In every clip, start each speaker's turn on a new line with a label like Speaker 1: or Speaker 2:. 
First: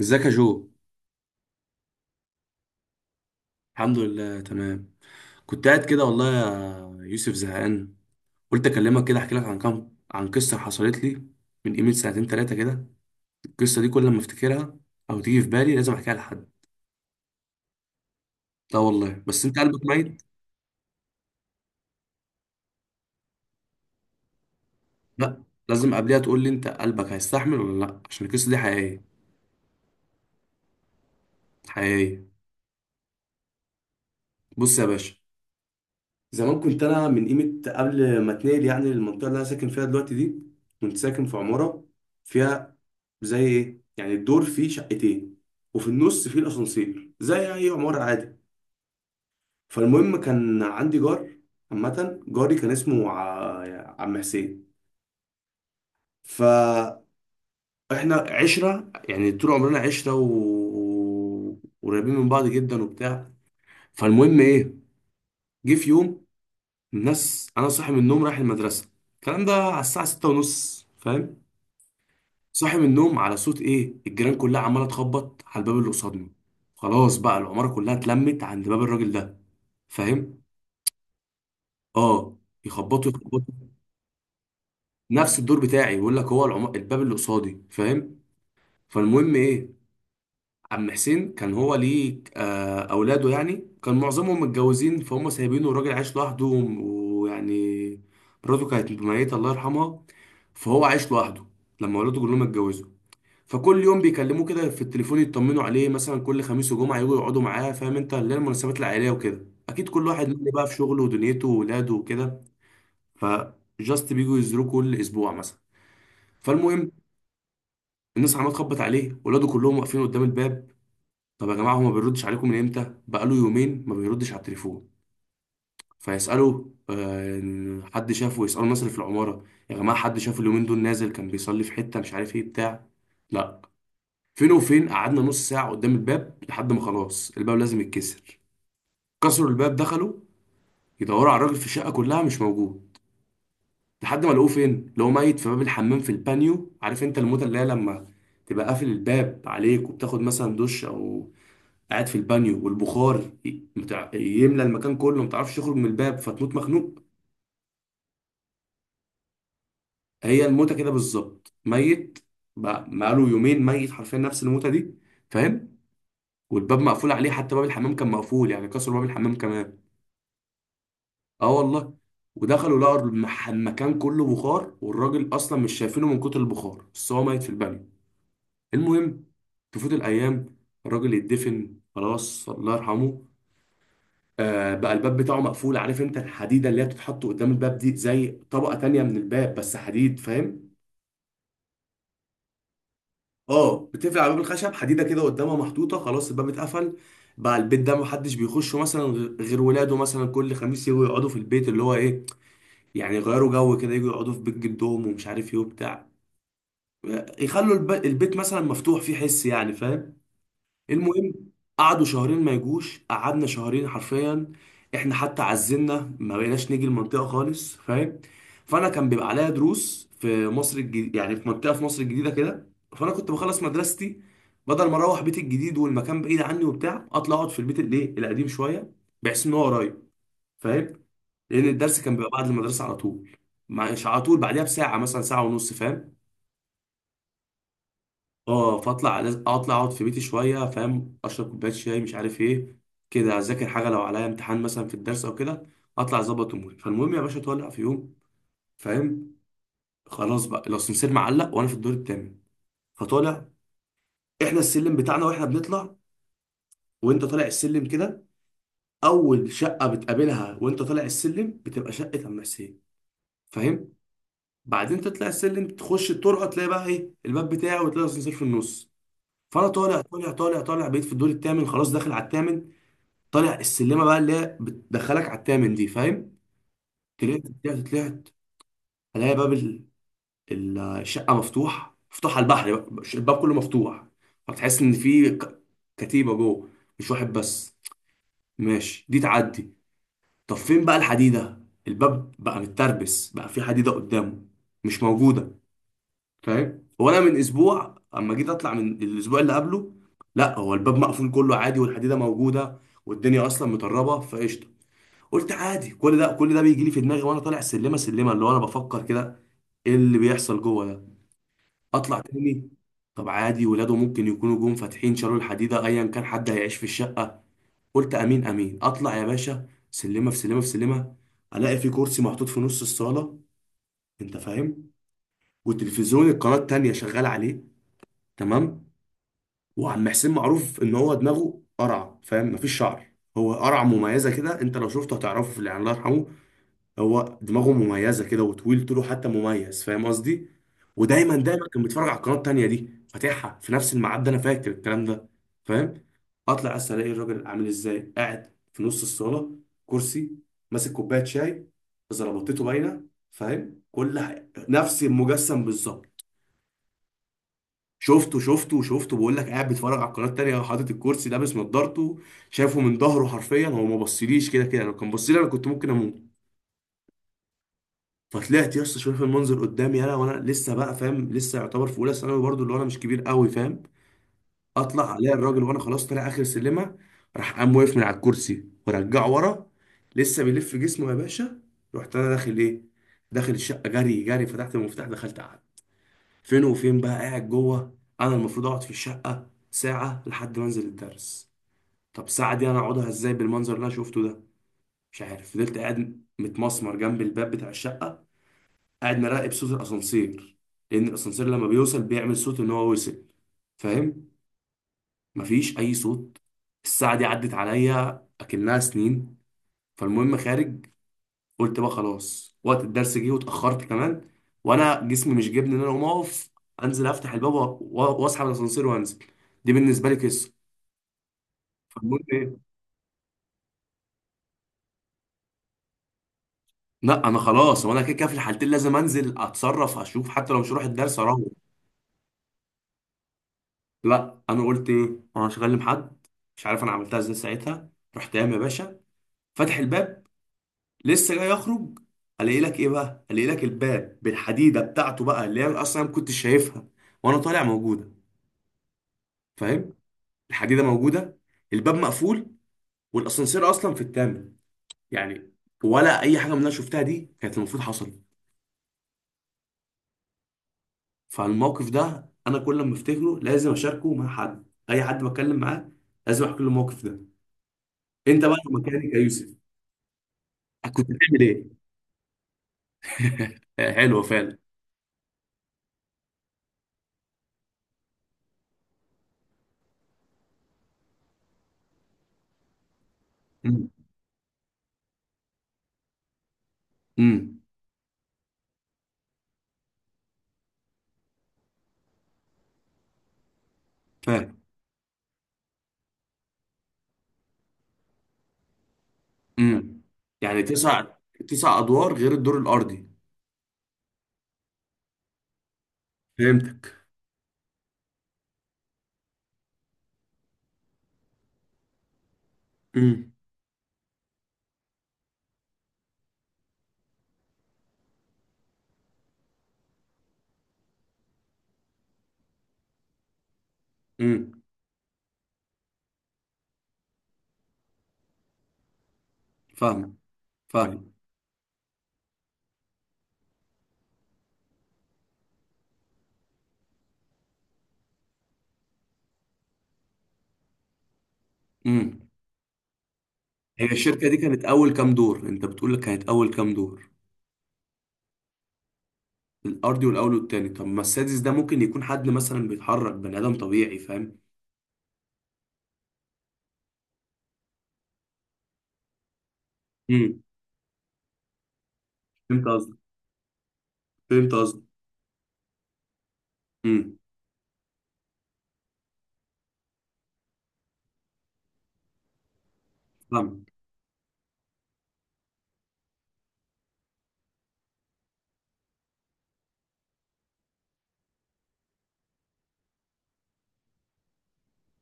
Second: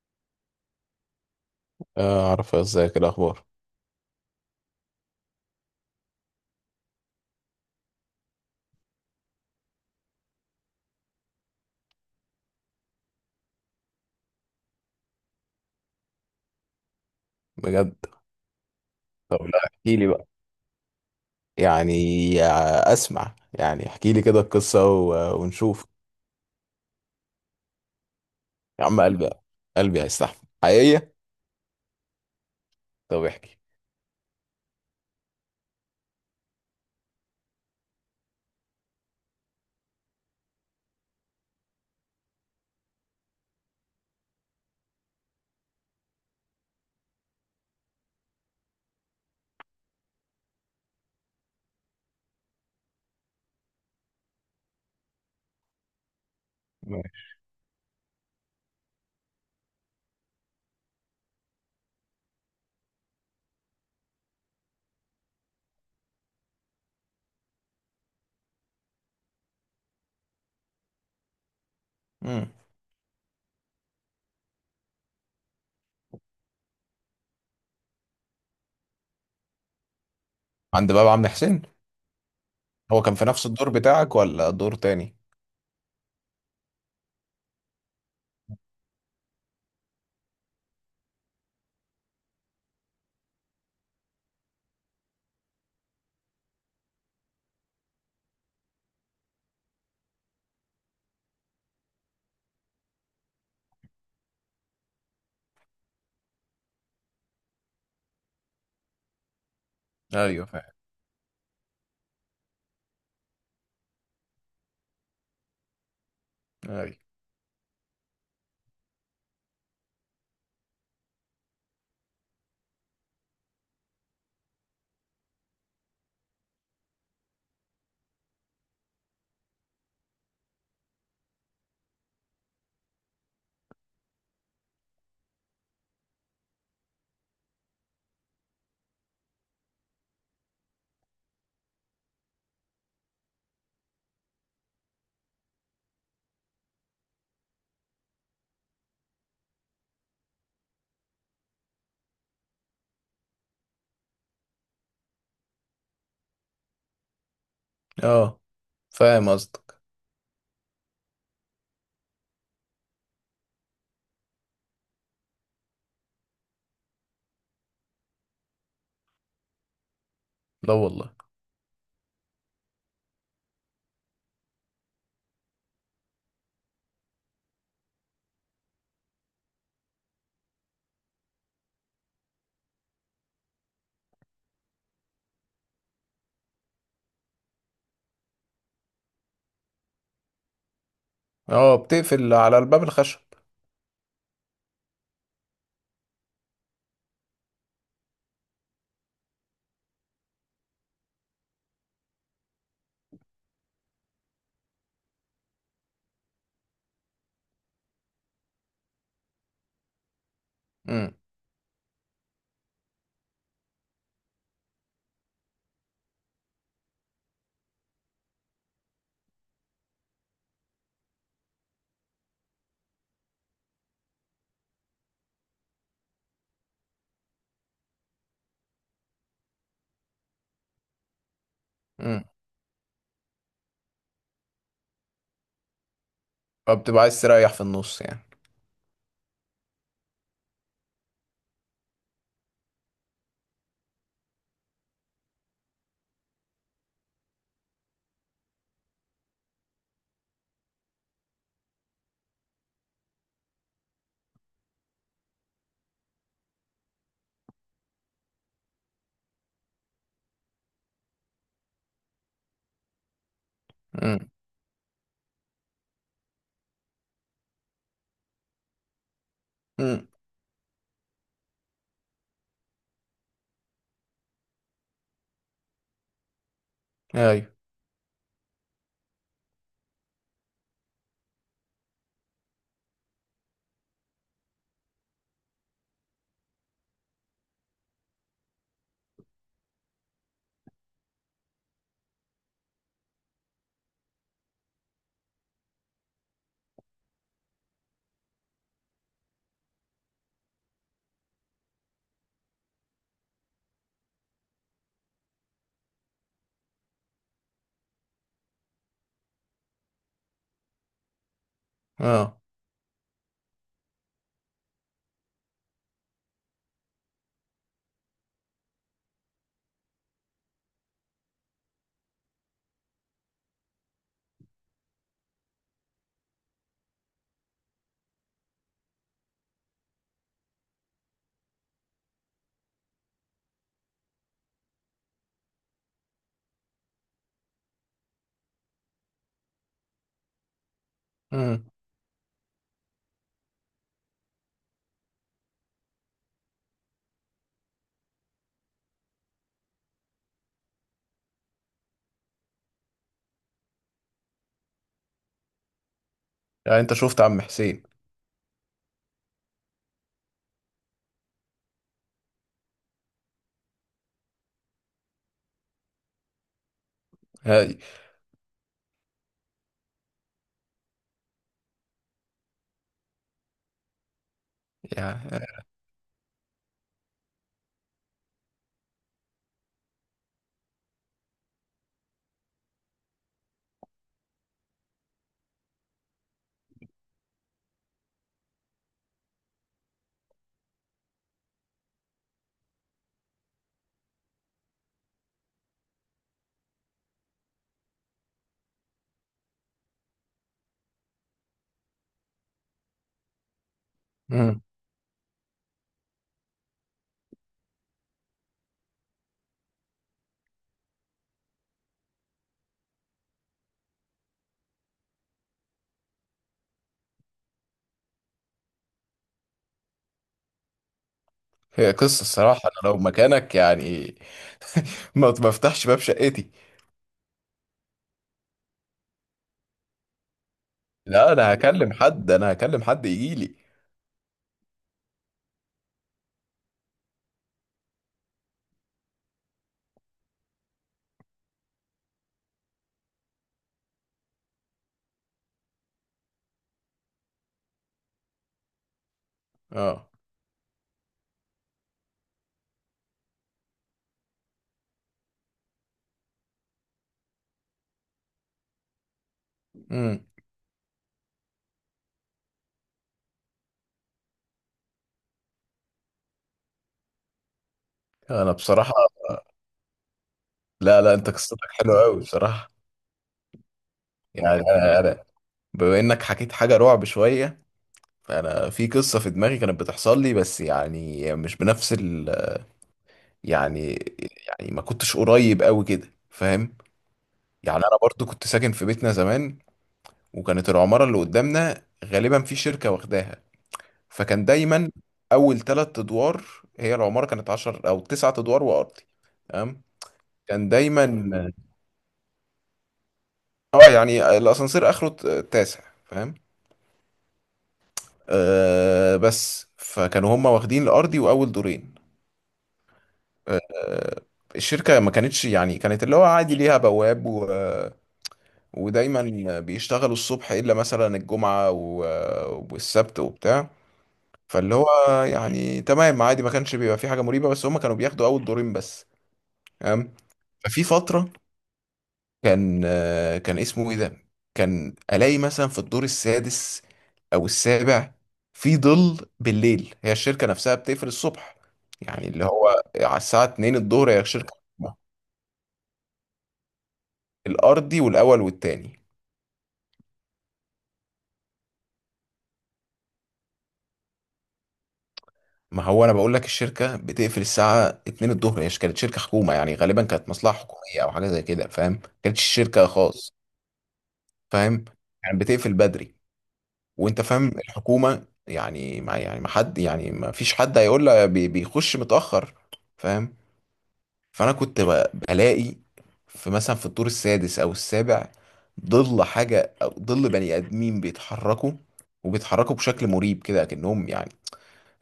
Speaker 1: ازيك يا جو؟
Speaker 2: آه، اعرف ازيك، إيه الاخبار؟
Speaker 1: الحمد لله، تمام. كنت قاعد كده والله يا يوسف، زهقان. قلت اكلمك كده احكي لك عن كام، عن قصه حصلت لي من قيمه سنتين ثلاثه كده. القصه دي كل ما افتكرها او تيجي في بالي لازم احكيها لحد.
Speaker 2: بجد.
Speaker 1: لا والله،
Speaker 2: طب
Speaker 1: بس انت
Speaker 2: لا،
Speaker 1: قلبك
Speaker 2: احكي لي
Speaker 1: ميت.
Speaker 2: بقى. يعني آه، اسمع، يعني احكي لي كده القصه
Speaker 1: لا،
Speaker 2: ونشوف.
Speaker 1: لازم قبلها تقول لي انت قلبك هيستحمل ولا لا، عشان القصه دي
Speaker 2: يا عم
Speaker 1: حقيقيه.
Speaker 2: قلبي. قلبي هيستحمل حقيقيه.
Speaker 1: حقيقيه.
Speaker 2: طب احكي.
Speaker 1: بص يا باشا، زمان كنت انا من قيمه قبل ما اتنقل يعني للمنطقه اللي انا ساكن فيها دلوقتي دي. كنت ساكن في عماره، فيها، زي ايه يعني، الدور فيه شقتين وفي النص فيه الاسانسير، زي اي عماره عادي. فالمهم، كان عندي جار. عامه جاري كان اسمه عم حسين. فاحنا عشره يعني، طول عمرنا عشره وقريبين من بعض جدا وبتاع. فالمهم ايه، جه في يوم، الناس، انا صاحي من النوم رايح المدرسه، الكلام ده على الساعه 6:30، فاهم؟
Speaker 2: مم.
Speaker 1: صاحي من النوم على صوت ايه؟ الجيران كلها عماله تخبط على الباب اللي قصادنا. خلاص بقى العماره كلها اتلمت عند باب الراجل ده، فاهم؟
Speaker 2: عند باب عم حسين.
Speaker 1: اه.
Speaker 2: هو
Speaker 1: يخبطوا
Speaker 2: كان في نفس
Speaker 1: يخبطوا.
Speaker 2: الدور بتاعك ولا دور تاني؟
Speaker 1: نفس الدور بتاعي، يقول لك هو العم... الباب اللي قصادي، فاهم؟ فالمهم ايه، عم حسين كان هو ليه اولاده يعني كان معظمهم متجوزين، فهم سايبينه الراجل عايش لوحده، ويعني مراته كانت ميتة الله يرحمها، فهو عايش لوحده لما ولاده كلهم اتجوزوا. فكل يوم بيكلموه كده في التليفون، يطمنوا عليه مثلا، كل خميس وجمعة يجوا يقعدوا معاه، فاهم انت؟ اللي هي المناسبات العائلية وكده. اكيد كل واحد
Speaker 2: ايوه
Speaker 1: مني بقى
Speaker 2: فاهم.
Speaker 1: في شغله ودنيته وولاده وكده، فجاست بيجوا يزوروه كل اسبوع مثلا. فالمهم،
Speaker 2: ايوه.
Speaker 1: الناس عماله تخبط عليه، ولاده كلهم واقفين قدام الباب. طب يا جماعة، هو ما بيردش عليكم من امتى؟ بقاله يومين ما بيردش على التليفون. فيسألوا حد شافه؟ يسألوا الناس اللي في العمارة، يا جماعة حد شافه اليومين دول؟ نازل كان بيصلي في حتة، مش عارف ايه بتاع لا. فين وفين، قعدنا نص ساعة قدام الباب لحد ما خلاص الباب لازم يتكسر. كسروا الباب، دخلوا يدوروا على الراجل في الشقة كلها، مش موجود. لحد ما لقوه فين؟ لقوه ميت في باب الحمام في البانيو. عارف انت الموتة اللي هي لما تبقى قافل الباب عليك وبتاخد مثلا دش، او قاعد في البانيو والبخار يملى المكان كله، ما تعرفش تخرج من الباب فتموت مخنوق؟
Speaker 2: اه، فاهم قصدك.
Speaker 1: هي الموتة كده بالظبط، ميت بقى بقاله يومين، ميت حرفيا نفس الموتة دي، فاهم؟ والباب مقفول عليه، حتى باب الحمام كان مقفول يعني، كسروا باب الحمام كمان.
Speaker 2: لا والله.
Speaker 1: اه والله. ودخلوا، لقوا المكان كله بخار، والراجل اصلا مش شايفينه من كتر البخار، بس هو ميت في البانيو. المهم، تفوت الايام، الراجل يتدفن خلاص، الله يرحمه. آه، بقى الباب بتاعه مقفول. عارف انت الحديده اللي هي بتتحط قدام الباب دي، زي طبقه تانية من الباب بس حديد، فاهم؟
Speaker 2: اه، بتقفل على الباب الخشب.
Speaker 1: اه، بتقفل على باب الخشب، حديده كده قدامها محطوطه. خلاص، الباب اتقفل. بقى البيت ده محدش بيخشه مثلا، غير ولاده، مثلا كل خميس يجوا يقعدوا في البيت اللي هو ايه، يعني يغيروا جو كده، يجوا يقعدوا في بيت جدهم، ومش عارف ايه وبتاع. يخلوا البيت مثلا مفتوح، فيه حس يعني، فاهم؟
Speaker 2: امم.
Speaker 1: المهم، قعدوا شهرين ما يجوش، قعدنا شهرين حرفيا. احنا حتى عزلنا، ما بقيناش نيجي المنطقه خالص، فاهم؟ فانا كان بيبقى عليا دروس في مصر الجديدة، يعني في منطقه في مصر الجديده كده. فانا كنت بخلص مدرستي، بدل ما اروح بيتي الجديد والمكان بعيد عني وبتاع، اطلع اقعد في البيت الايه القديم شويه، بحيث ان هو قريب، فاهم؟ لان الدرس كان
Speaker 2: امم.
Speaker 1: بيبقى بعد المدرسه على طول، مش على طول، بعدها بساعه مثلا، ساعه ونص، فاهم؟
Speaker 2: فبتبقى عايز تريح في النص يعني؟
Speaker 1: اه، فاطلع، لازم اطلع اقعد في بيتي شويه، فاهم؟ اشرب كوبايه شاي، مش عارف ايه كده، اذاكر حاجه لو عليا امتحان مثلا في الدرس او كده، اطلع اظبط اموري. فالمهم يا باشا، طالع في يوم، فاهم؟ خلاص بقى، لو السمسير معلق وانا في الدور التامن، فطالع. احنا السلم بتاعنا واحنا بنطلع، وانت طالع السلم كده، اول شقه بتقابلها وانت طالع السلم بتبقى شقه عم حسين، فاهم؟
Speaker 2: امم.
Speaker 1: بعدين تطلع السلم، تخش الطرقه، تلاقي بقى ايه الباب بتاعه، وتلاقي السمسير في النص. فانا طالع
Speaker 2: امم.
Speaker 1: طالع طالع طالع، بقيت في الدور التامن، خلاص داخل على التامن. طالع السلمه بقى اللي هي بتدخلك على التامن دي، فاهم؟ طلعت
Speaker 2: ايوه.
Speaker 1: طلعت طلعت، الاقي باب الشقه مفتوح، مفتوح على البحر بقى، الباب كله مفتوح. فتحس ان في كتيبه جوه، مش واحد بس. ماشي، دي تعدي. طب فين بقى الحديده؟ الباب بقى متربس، بقى في حديده قدامه، مش موجوده، فاهم؟ وانا من اسبوع، اما جيت اطلع من الاسبوع اللي قبله، لا هو الباب مقفول كله عادي، والحديده موجوده، والدنيا اصلا مطربه فقشطه. قلت عادي. كل ده كل ده بيجي لي في دماغي وانا طالع السلمه سلمه، اللي هو انا بفكر كده، ايه اللي بيحصل جوه ده؟ اطلع
Speaker 2: اه.
Speaker 1: تاني. طب عادي، ولاده ممكن يكونوا جم فاتحين، شالوا الحديده، ايا كان حد هيعيش في الشقه. قلت امين امين، اطلع يا باشا سلمه في سلمه في سلمه. الاقي في كرسي محطوط في نص الصاله، انت فاهم؟ والتلفزيون القناه التانيه شغال عليه، تمام. وعم حسين معروف ان هو دماغه قرع، فاهم؟ مفيش شعر. هو قرع مميزه كده، انت لو شفته هتعرفه، في اللي الله يرحمه، هو دماغه مميزه كده، وطويل طوله حتى مميز، فاهم قصدي؟ ودايما
Speaker 2: امم.
Speaker 1: دايما كان بيتفرج على القناه التانيه دي، فاتحها في نفس الميعاد ده. انا فاكر الكلام ده، فاهم؟ اطلع بس الاقي الراجل عامل ازاي، قاعد في نص الصاله، كرسي، ماسك كوبايه شاي، زلطته باينه، فاهم؟ كل حاجه نفس المجسم بالظبط.
Speaker 2: يعني انت شفت عم حسين؟
Speaker 1: شفته شفته شفته، بقول لك قاعد بيتفرج على القناه التانيه، حاطط الكرسي، لابس نضارته، شايفه من ظهره حرفيا، هو ما بصليش كده كده، لو كان بصلي انا كنت ممكن اموت.
Speaker 2: ايوه.
Speaker 1: فطلعت يا اسطى، شايف المنظر قدامي انا وانا لسه بقى، فاهم؟ لسه يعتبر في اولى ثانوي برضه، اللي هو انا مش كبير قوي، فاهم؟ اطلع
Speaker 2: يعني
Speaker 1: الاقي الراجل وانا خلاص طالع اخر سلمه، راح قام واقف من على الكرسي ورجعه ورا، لسه بيلف جسمه يا باشا. رحت انا داخل ايه؟ داخل الشقه جري جري، فتحت المفتاح، دخلت، قعدت. فين وفين بقى قاعد جوه؟ انا المفروض اقعد في الشقه ساعه لحد ما انزل الدرس. طب ساعه دي انا اقعدها ازاي بالمنظر اللي انا شفته ده؟ مش عارف. فضلت قاعد متمسمر جنب الباب بتاع الشقه، قاعد مراقب صوت الاسانسير. لان الاسانسير لما بيوصل بيعمل صوت ان هو وصل، فاهم؟
Speaker 2: مم.
Speaker 1: مفيش اي صوت. الساعه دي عدت عليا اكنها سنين. فالمهم، خارج. قلت بقى خلاص، وقت الدرس جه واتاخرت كمان، وانا جسمي مش جابني ان انا اقوم اقف، انزل افتح الباب واسحب الاسانسير وانزل. دي بالنسبه لي قصه.
Speaker 2: هي
Speaker 1: فالمهم
Speaker 2: قصة،
Speaker 1: ايه،
Speaker 2: الصراحة أنا لو مكانك يعني. ما بفتحش باب شقتي.
Speaker 1: لا انا خلاص، وانا كده كده في الحالتين لازم انزل اتصرف اشوف، حتى لو مش هروح الدرس
Speaker 2: لا،
Speaker 1: اروح.
Speaker 2: أنا هكلم حد يجيلي.
Speaker 1: لا، انا قلت ايه؟ انا مش هكلم حد. مش عارف انا عملتها ازاي ساعتها. رحت قايم يا باشا، فاتح الباب، لسه جاي اخرج، الاقي لك ايه بقى؟ الاقي لك الباب بالحديده بتاعته بقى، اللي هي اصلا ما كنتش شايفها وانا طالع، موجوده، فاهم؟
Speaker 2: أه.
Speaker 1: الحديده موجوده، الباب مقفول، والاسانسير اصلا في الثامن. يعني ولا اي حاجه من اللي انا شفتها دي كانت المفروض حصلت.
Speaker 2: مم.
Speaker 1: فالموقف ده انا كل ما افتكره لازم اشاركه مع حد، اي حد بتكلم معاه لازم احكي له الموقف ده. انت
Speaker 2: أنا
Speaker 1: بقى لو
Speaker 2: بصراحة.
Speaker 1: مكاني يا يوسف كنت
Speaker 2: لا لا، أنت
Speaker 1: بتعمل
Speaker 2: قصتك
Speaker 1: ايه؟
Speaker 2: حلوة أوي بصراحة.
Speaker 1: حلوه
Speaker 2: يعني
Speaker 1: فعلا.
Speaker 2: أنا بما إنك حكيت حاجة رعب شوية، فأنا في قصة في دماغي كانت بتحصل لي، بس يعني مش بنفس ال.
Speaker 1: امم.
Speaker 2: يعني. يعني ما كنتش قريب أوي كده فاهم.
Speaker 1: امم.
Speaker 2: يعني أنا برضو كنت ساكن في بيتنا زمان، وكانت العمارة اللي قدامنا غالبا في شركة واخداها. فكان
Speaker 1: فاهم.
Speaker 2: دايما اول ثلاث ادوار. هي العماره كانت 10 او تسعة ادوار وارضي. تمام.
Speaker 1: امم. يعني
Speaker 2: كان
Speaker 1: تسع،
Speaker 2: دايما
Speaker 1: تسع ادوار غير الدور الارضي.
Speaker 2: اه، يعني الاسانسير اخره التاسع فاهم.
Speaker 1: فهمتك.
Speaker 2: آه بس فكانوا هم واخدين الارضي واول دورين.
Speaker 1: امم.
Speaker 2: آه، الشركه ما كانتش، يعني كانت اللي هو عادي، ليها بواب، و... ودايما بيشتغلوا الصبح الا مثلا الجمعه و... والسبت وبتاع.
Speaker 1: امم.
Speaker 2: فاللي هو يعني تمام عادي، ما كانش بيبقى في حاجه مريبه، بس هم كانوا بياخدوا اول دورين بس. تمام.
Speaker 1: فاهم.
Speaker 2: ففي
Speaker 1: فاهم.
Speaker 2: فترة كان كان اسمه ايه ده، كان الاقي مثلا في الدور السادس او السابع في ظل بالليل. هي الشركه نفسها بتقفل الصبح،
Speaker 1: امم.
Speaker 2: يعني اللي هو على الساعه 2
Speaker 1: هي
Speaker 2: الظهر هي
Speaker 1: الشركه دي
Speaker 2: الشركه.
Speaker 1: كانت اول كام دور؟ انت بتقول لك كانت اول كام دور؟
Speaker 2: الارضي والاول والتاني.
Speaker 1: الارضي والاول والتاني. طب ما السادس ده ممكن يكون حد مثلا بيتحرك، بني ادم طبيعي، فاهم؟
Speaker 2: ما هو انا بقول لك الشركه بتقفل الساعه 2 الظهر، هي كانت شركه حكومه، يعني غالبا كانت
Speaker 1: امم.
Speaker 2: مصلحه حكوميه او حاجه زي كده، فاهم؟ ما كانتش
Speaker 1: فهمت
Speaker 2: شركه
Speaker 1: قصدك.
Speaker 2: خاص.
Speaker 1: فهمت قصدك.
Speaker 2: فاهم؟ يعني بتقفل بدري.
Speaker 1: امم.
Speaker 2: وانت فاهم الحكومة، يعني ما يعني ما حد يعني ما فيش حد هيقول لها بيخش متأخر فاهم.
Speaker 1: فاهم.
Speaker 2: فانا كنت بلاقي في مثلا في الدور السادس او السابع ظل حاجة او ظل بني ادمين بيتحركوا، وبيتحركوا بشكل مريب كده، كأنهم يعني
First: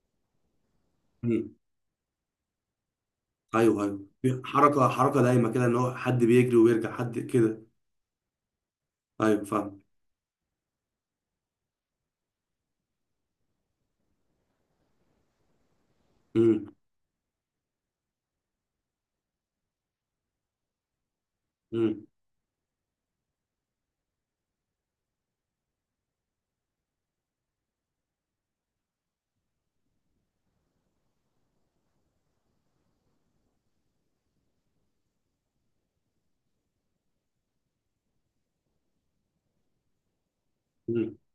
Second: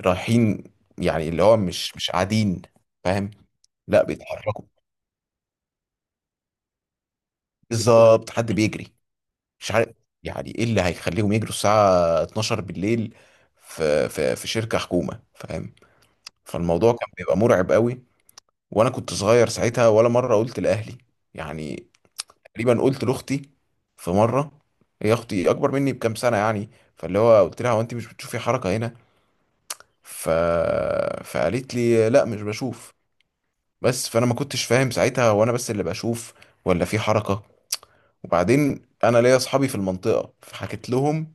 Speaker 2: رايحين، يعني اللي
Speaker 1: امم.
Speaker 2: هو مش قاعدين فاهم.
Speaker 1: ايوه.
Speaker 2: لا
Speaker 1: ايوه،
Speaker 2: بيتحركوا.
Speaker 1: حركه حركه دايمه كده، ان هو حد بيجري ويرجع حد كده.
Speaker 2: بالظبط حد بيجري.
Speaker 1: ايوه
Speaker 2: مش
Speaker 1: فاهم.
Speaker 2: عارف، يعني ايه اللي هيخليهم يجروا الساعة 12 بالليل في شركة حكومة فاهم.
Speaker 1: امم.
Speaker 2: فالموضوع كان بيبقى مرعب قوي، وانا كنت صغير ساعتها ولا مره قلت لاهلي. يعني
Speaker 1: امم.
Speaker 2: تقريبا قلت لاختي في مره. هي اختي اكبر مني بكام سنه يعني. فاللي هو قلت لها، هو انت مش بتشوفي حركه هنا؟ ف... فقالت لي لا مش بشوف. بس فانا ما كنتش فاهم ساعتها، هو انا بس اللي بشوف ولا في حركه. وبعدين انا ليا اصحابي في المنطقه، فحكيت لهم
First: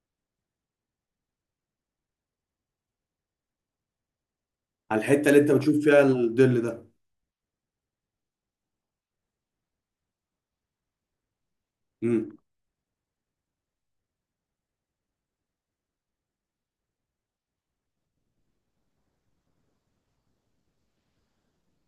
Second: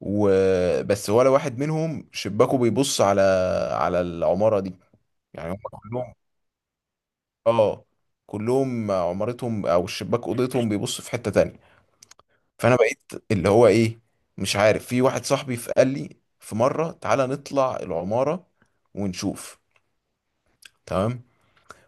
Speaker 2: وبس، ولا واحد منهم شباكه بيبص على العماره دي،
Speaker 1: على الحته اللي انت
Speaker 2: يعني هم
Speaker 1: بتشوف فيها
Speaker 2: كلهم.
Speaker 1: الظل ده.
Speaker 2: اه. كلهم عمارتهم او الشباك اوضتهم بيبص في حتة تانية.
Speaker 1: امم.
Speaker 2: فانا بقيت اللي هو ايه، مش عارف. في واحد صاحبي قال لي في مرة تعالى نطلع العمارة ونشوف. تمام.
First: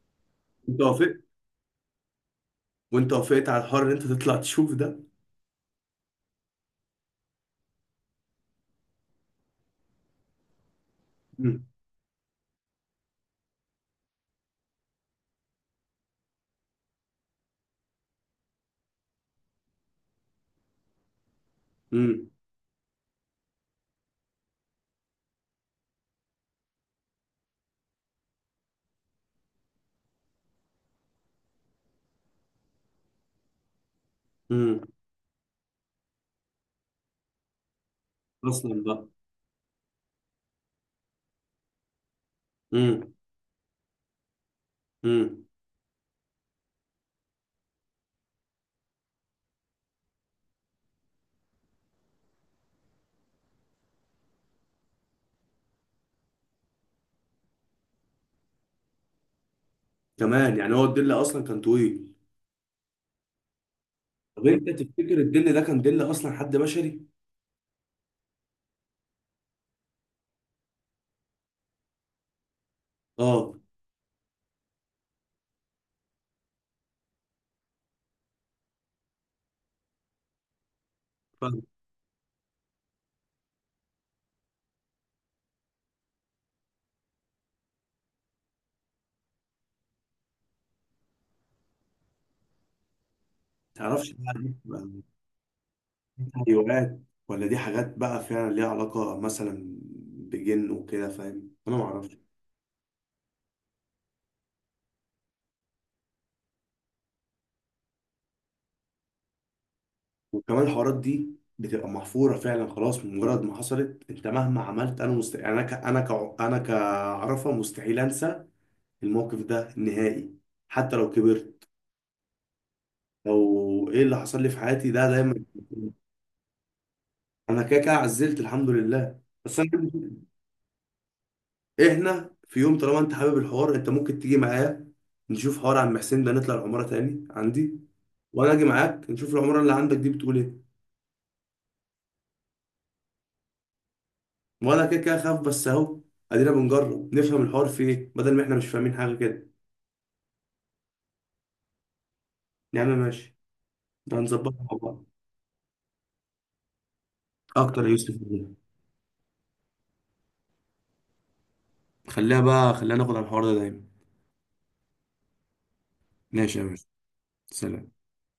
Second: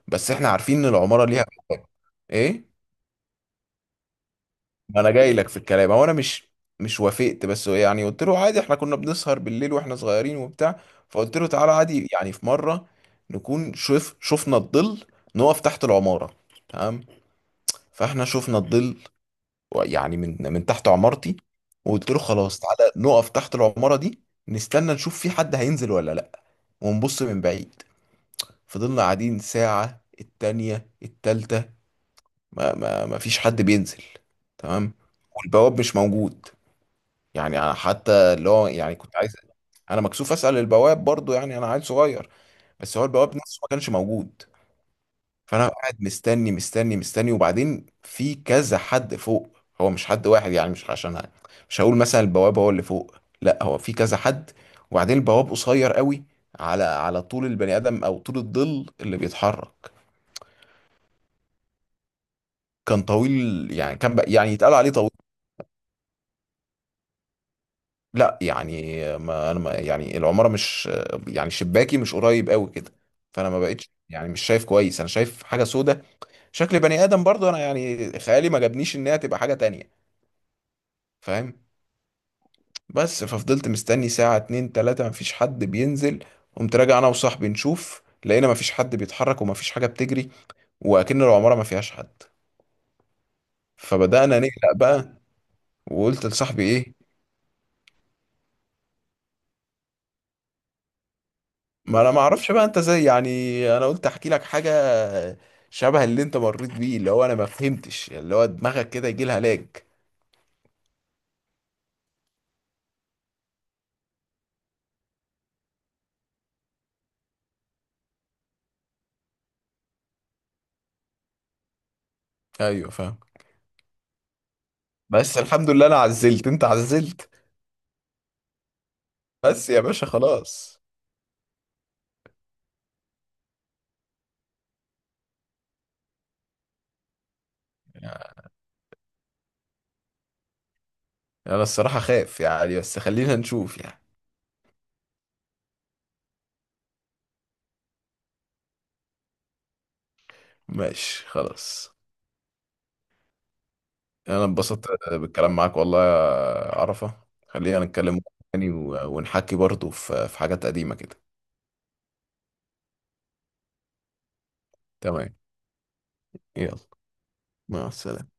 Speaker 2: بس احنا عارفين
Speaker 1: انت
Speaker 2: ان
Speaker 1: وافقت؟
Speaker 2: العمارة ليها باب. ايه.
Speaker 1: وانت وافقت على الحر ان انت تطلع تشوف ده؟
Speaker 2: ما انا جاي لك في الكلام. هو انا مش وافقت، بس هو يعني قلت له عادي، احنا كنا بنسهر بالليل واحنا صغيرين وبتاع. فقلت له
Speaker 1: امم.
Speaker 2: تعالى عادي يعني في مرة، نكون شوف شفنا الظل، نقف تحت العمارة. تمام. فاحنا شفنا الظل يعني من تحت عمارتي. وقلت له
Speaker 1: امم.
Speaker 2: خلاص تعالى نقف تحت العمارة دي، نستنى نشوف في حد هينزل ولا لأ، ونبص من بعيد. فضلنا قاعدين ساعة التانية التالتة، ما فيش حد بينزل.
Speaker 1: امم.
Speaker 2: تمام. والبواب مش موجود، يعني أنا حتى اللي هو
Speaker 1: اصلا
Speaker 2: يعني
Speaker 1: بقى.
Speaker 2: كنت عايز. أنا مكسوف أسأل البواب برضو، يعني أنا عيل صغير. بس هو
Speaker 1: امم.
Speaker 2: البواب نفسه ما كانش موجود.
Speaker 1: امم.
Speaker 2: فانا قاعد مستني مستني مستني، وبعدين في كذا حد فوق، هو مش حد واحد، يعني مش عشان مش هقول مثلا البواب هو اللي فوق، لا هو في كذا حد. وبعدين البواب قصير قوي على طول البني ادم او طول الظل اللي بيتحرك.
Speaker 1: كمان يعني، هو الظل اصلا كان طويل؟
Speaker 2: كان طويل، يعني كان
Speaker 1: طب
Speaker 2: يعني
Speaker 1: انت
Speaker 2: يتقال عليه طويل.
Speaker 1: تفتكر الظل ده كان ظل اصلا حد بشري؟
Speaker 2: لا يعني ما انا ما يعني العماره مش، يعني شباكي مش قريب قوي كده. فانا
Speaker 1: اه
Speaker 2: ما بقتش يعني مش شايف كويس، انا شايف حاجه سودة شكل بني ادم، برضو انا يعني خيالي ما جابنيش ان هي تبقى حاجه تانية
Speaker 1: فاهم. ما
Speaker 2: فاهم. بس ففضلت مستني ساعة اتنين تلاتة مفيش حد بينزل، قمت راجع انا وصاحبي نشوف، لقينا مفيش حد بيتحرك ومفيش حاجة بتجري، وأكن العمارة ما فيهاش حد.
Speaker 1: تعرفش بقى
Speaker 2: فبدأنا
Speaker 1: دي
Speaker 2: نقلق
Speaker 1: بتبقى
Speaker 2: بقى. وقلت لصاحبي ايه،
Speaker 1: تهيؤات، ولا دي حاجات بقى فعلا ليها علاقه مثلا بجن وكده، فاهم؟ انا ما
Speaker 2: ما انا
Speaker 1: اعرفش.
Speaker 2: ما اعرفش بقى انت زي، يعني انا قلت احكي لك حاجة شبه اللي انت مريت بيه، اللي هو انا ما فهمتش اللي هو دماغك كده يجي لها لاج.
Speaker 1: وكمان الحوارات دي بتبقى محفوره فعلا، خلاص مجرد ما حصلت انت مهما عملت، انا مست... يعني انا ك... انا ك... انا كعرفه مستحيل انسى الموقف ده نهائي، حتى لو كبرت،
Speaker 2: ايوه فاهم.
Speaker 1: لو ايه اللي حصل لي في حياتي ده
Speaker 2: بس
Speaker 1: دايما.
Speaker 2: الحمد لله انا عزلت انت عزلت.
Speaker 1: انا كده كده عزلت الحمد لله، بس انا
Speaker 2: بس يا باشا خلاص.
Speaker 1: احنا في يوم طالما انت حابب الحوار انت ممكن تيجي معايا نشوف حوار عم حسين ده، نطلع العماره تاني عندي،
Speaker 2: يعني.
Speaker 1: وانا اجي معاك نشوف العماره اللي عندك دي بتقول ايه.
Speaker 2: انا الصراحة خايف يعني، بس خلينا نشوف يعني.
Speaker 1: وانا كده كده خاف، بس اهو ادينا بنجرب، نفهم الحوار في ايه بدل ما احنا مش فاهمين حاجه كده.
Speaker 2: ماشي خلاص.
Speaker 1: يا عم ماشي. ده
Speaker 2: انا
Speaker 1: هنظبطها مع
Speaker 2: اتبسطت
Speaker 1: بعض.
Speaker 2: بالكلام معاك والله يا عرفة، خلينا
Speaker 1: اكتر يا يوسف
Speaker 2: نتكلم
Speaker 1: والله.
Speaker 2: تاني ونحكي برضه في حاجات قديمة كده.
Speaker 1: خليها بقى، خلينا ناخد على الحوار ده دايما.
Speaker 2: تمام.
Speaker 1: ماشي يا
Speaker 2: يلا.
Speaker 1: باشا.
Speaker 2: مع
Speaker 1: سلام.
Speaker 2: السلامة.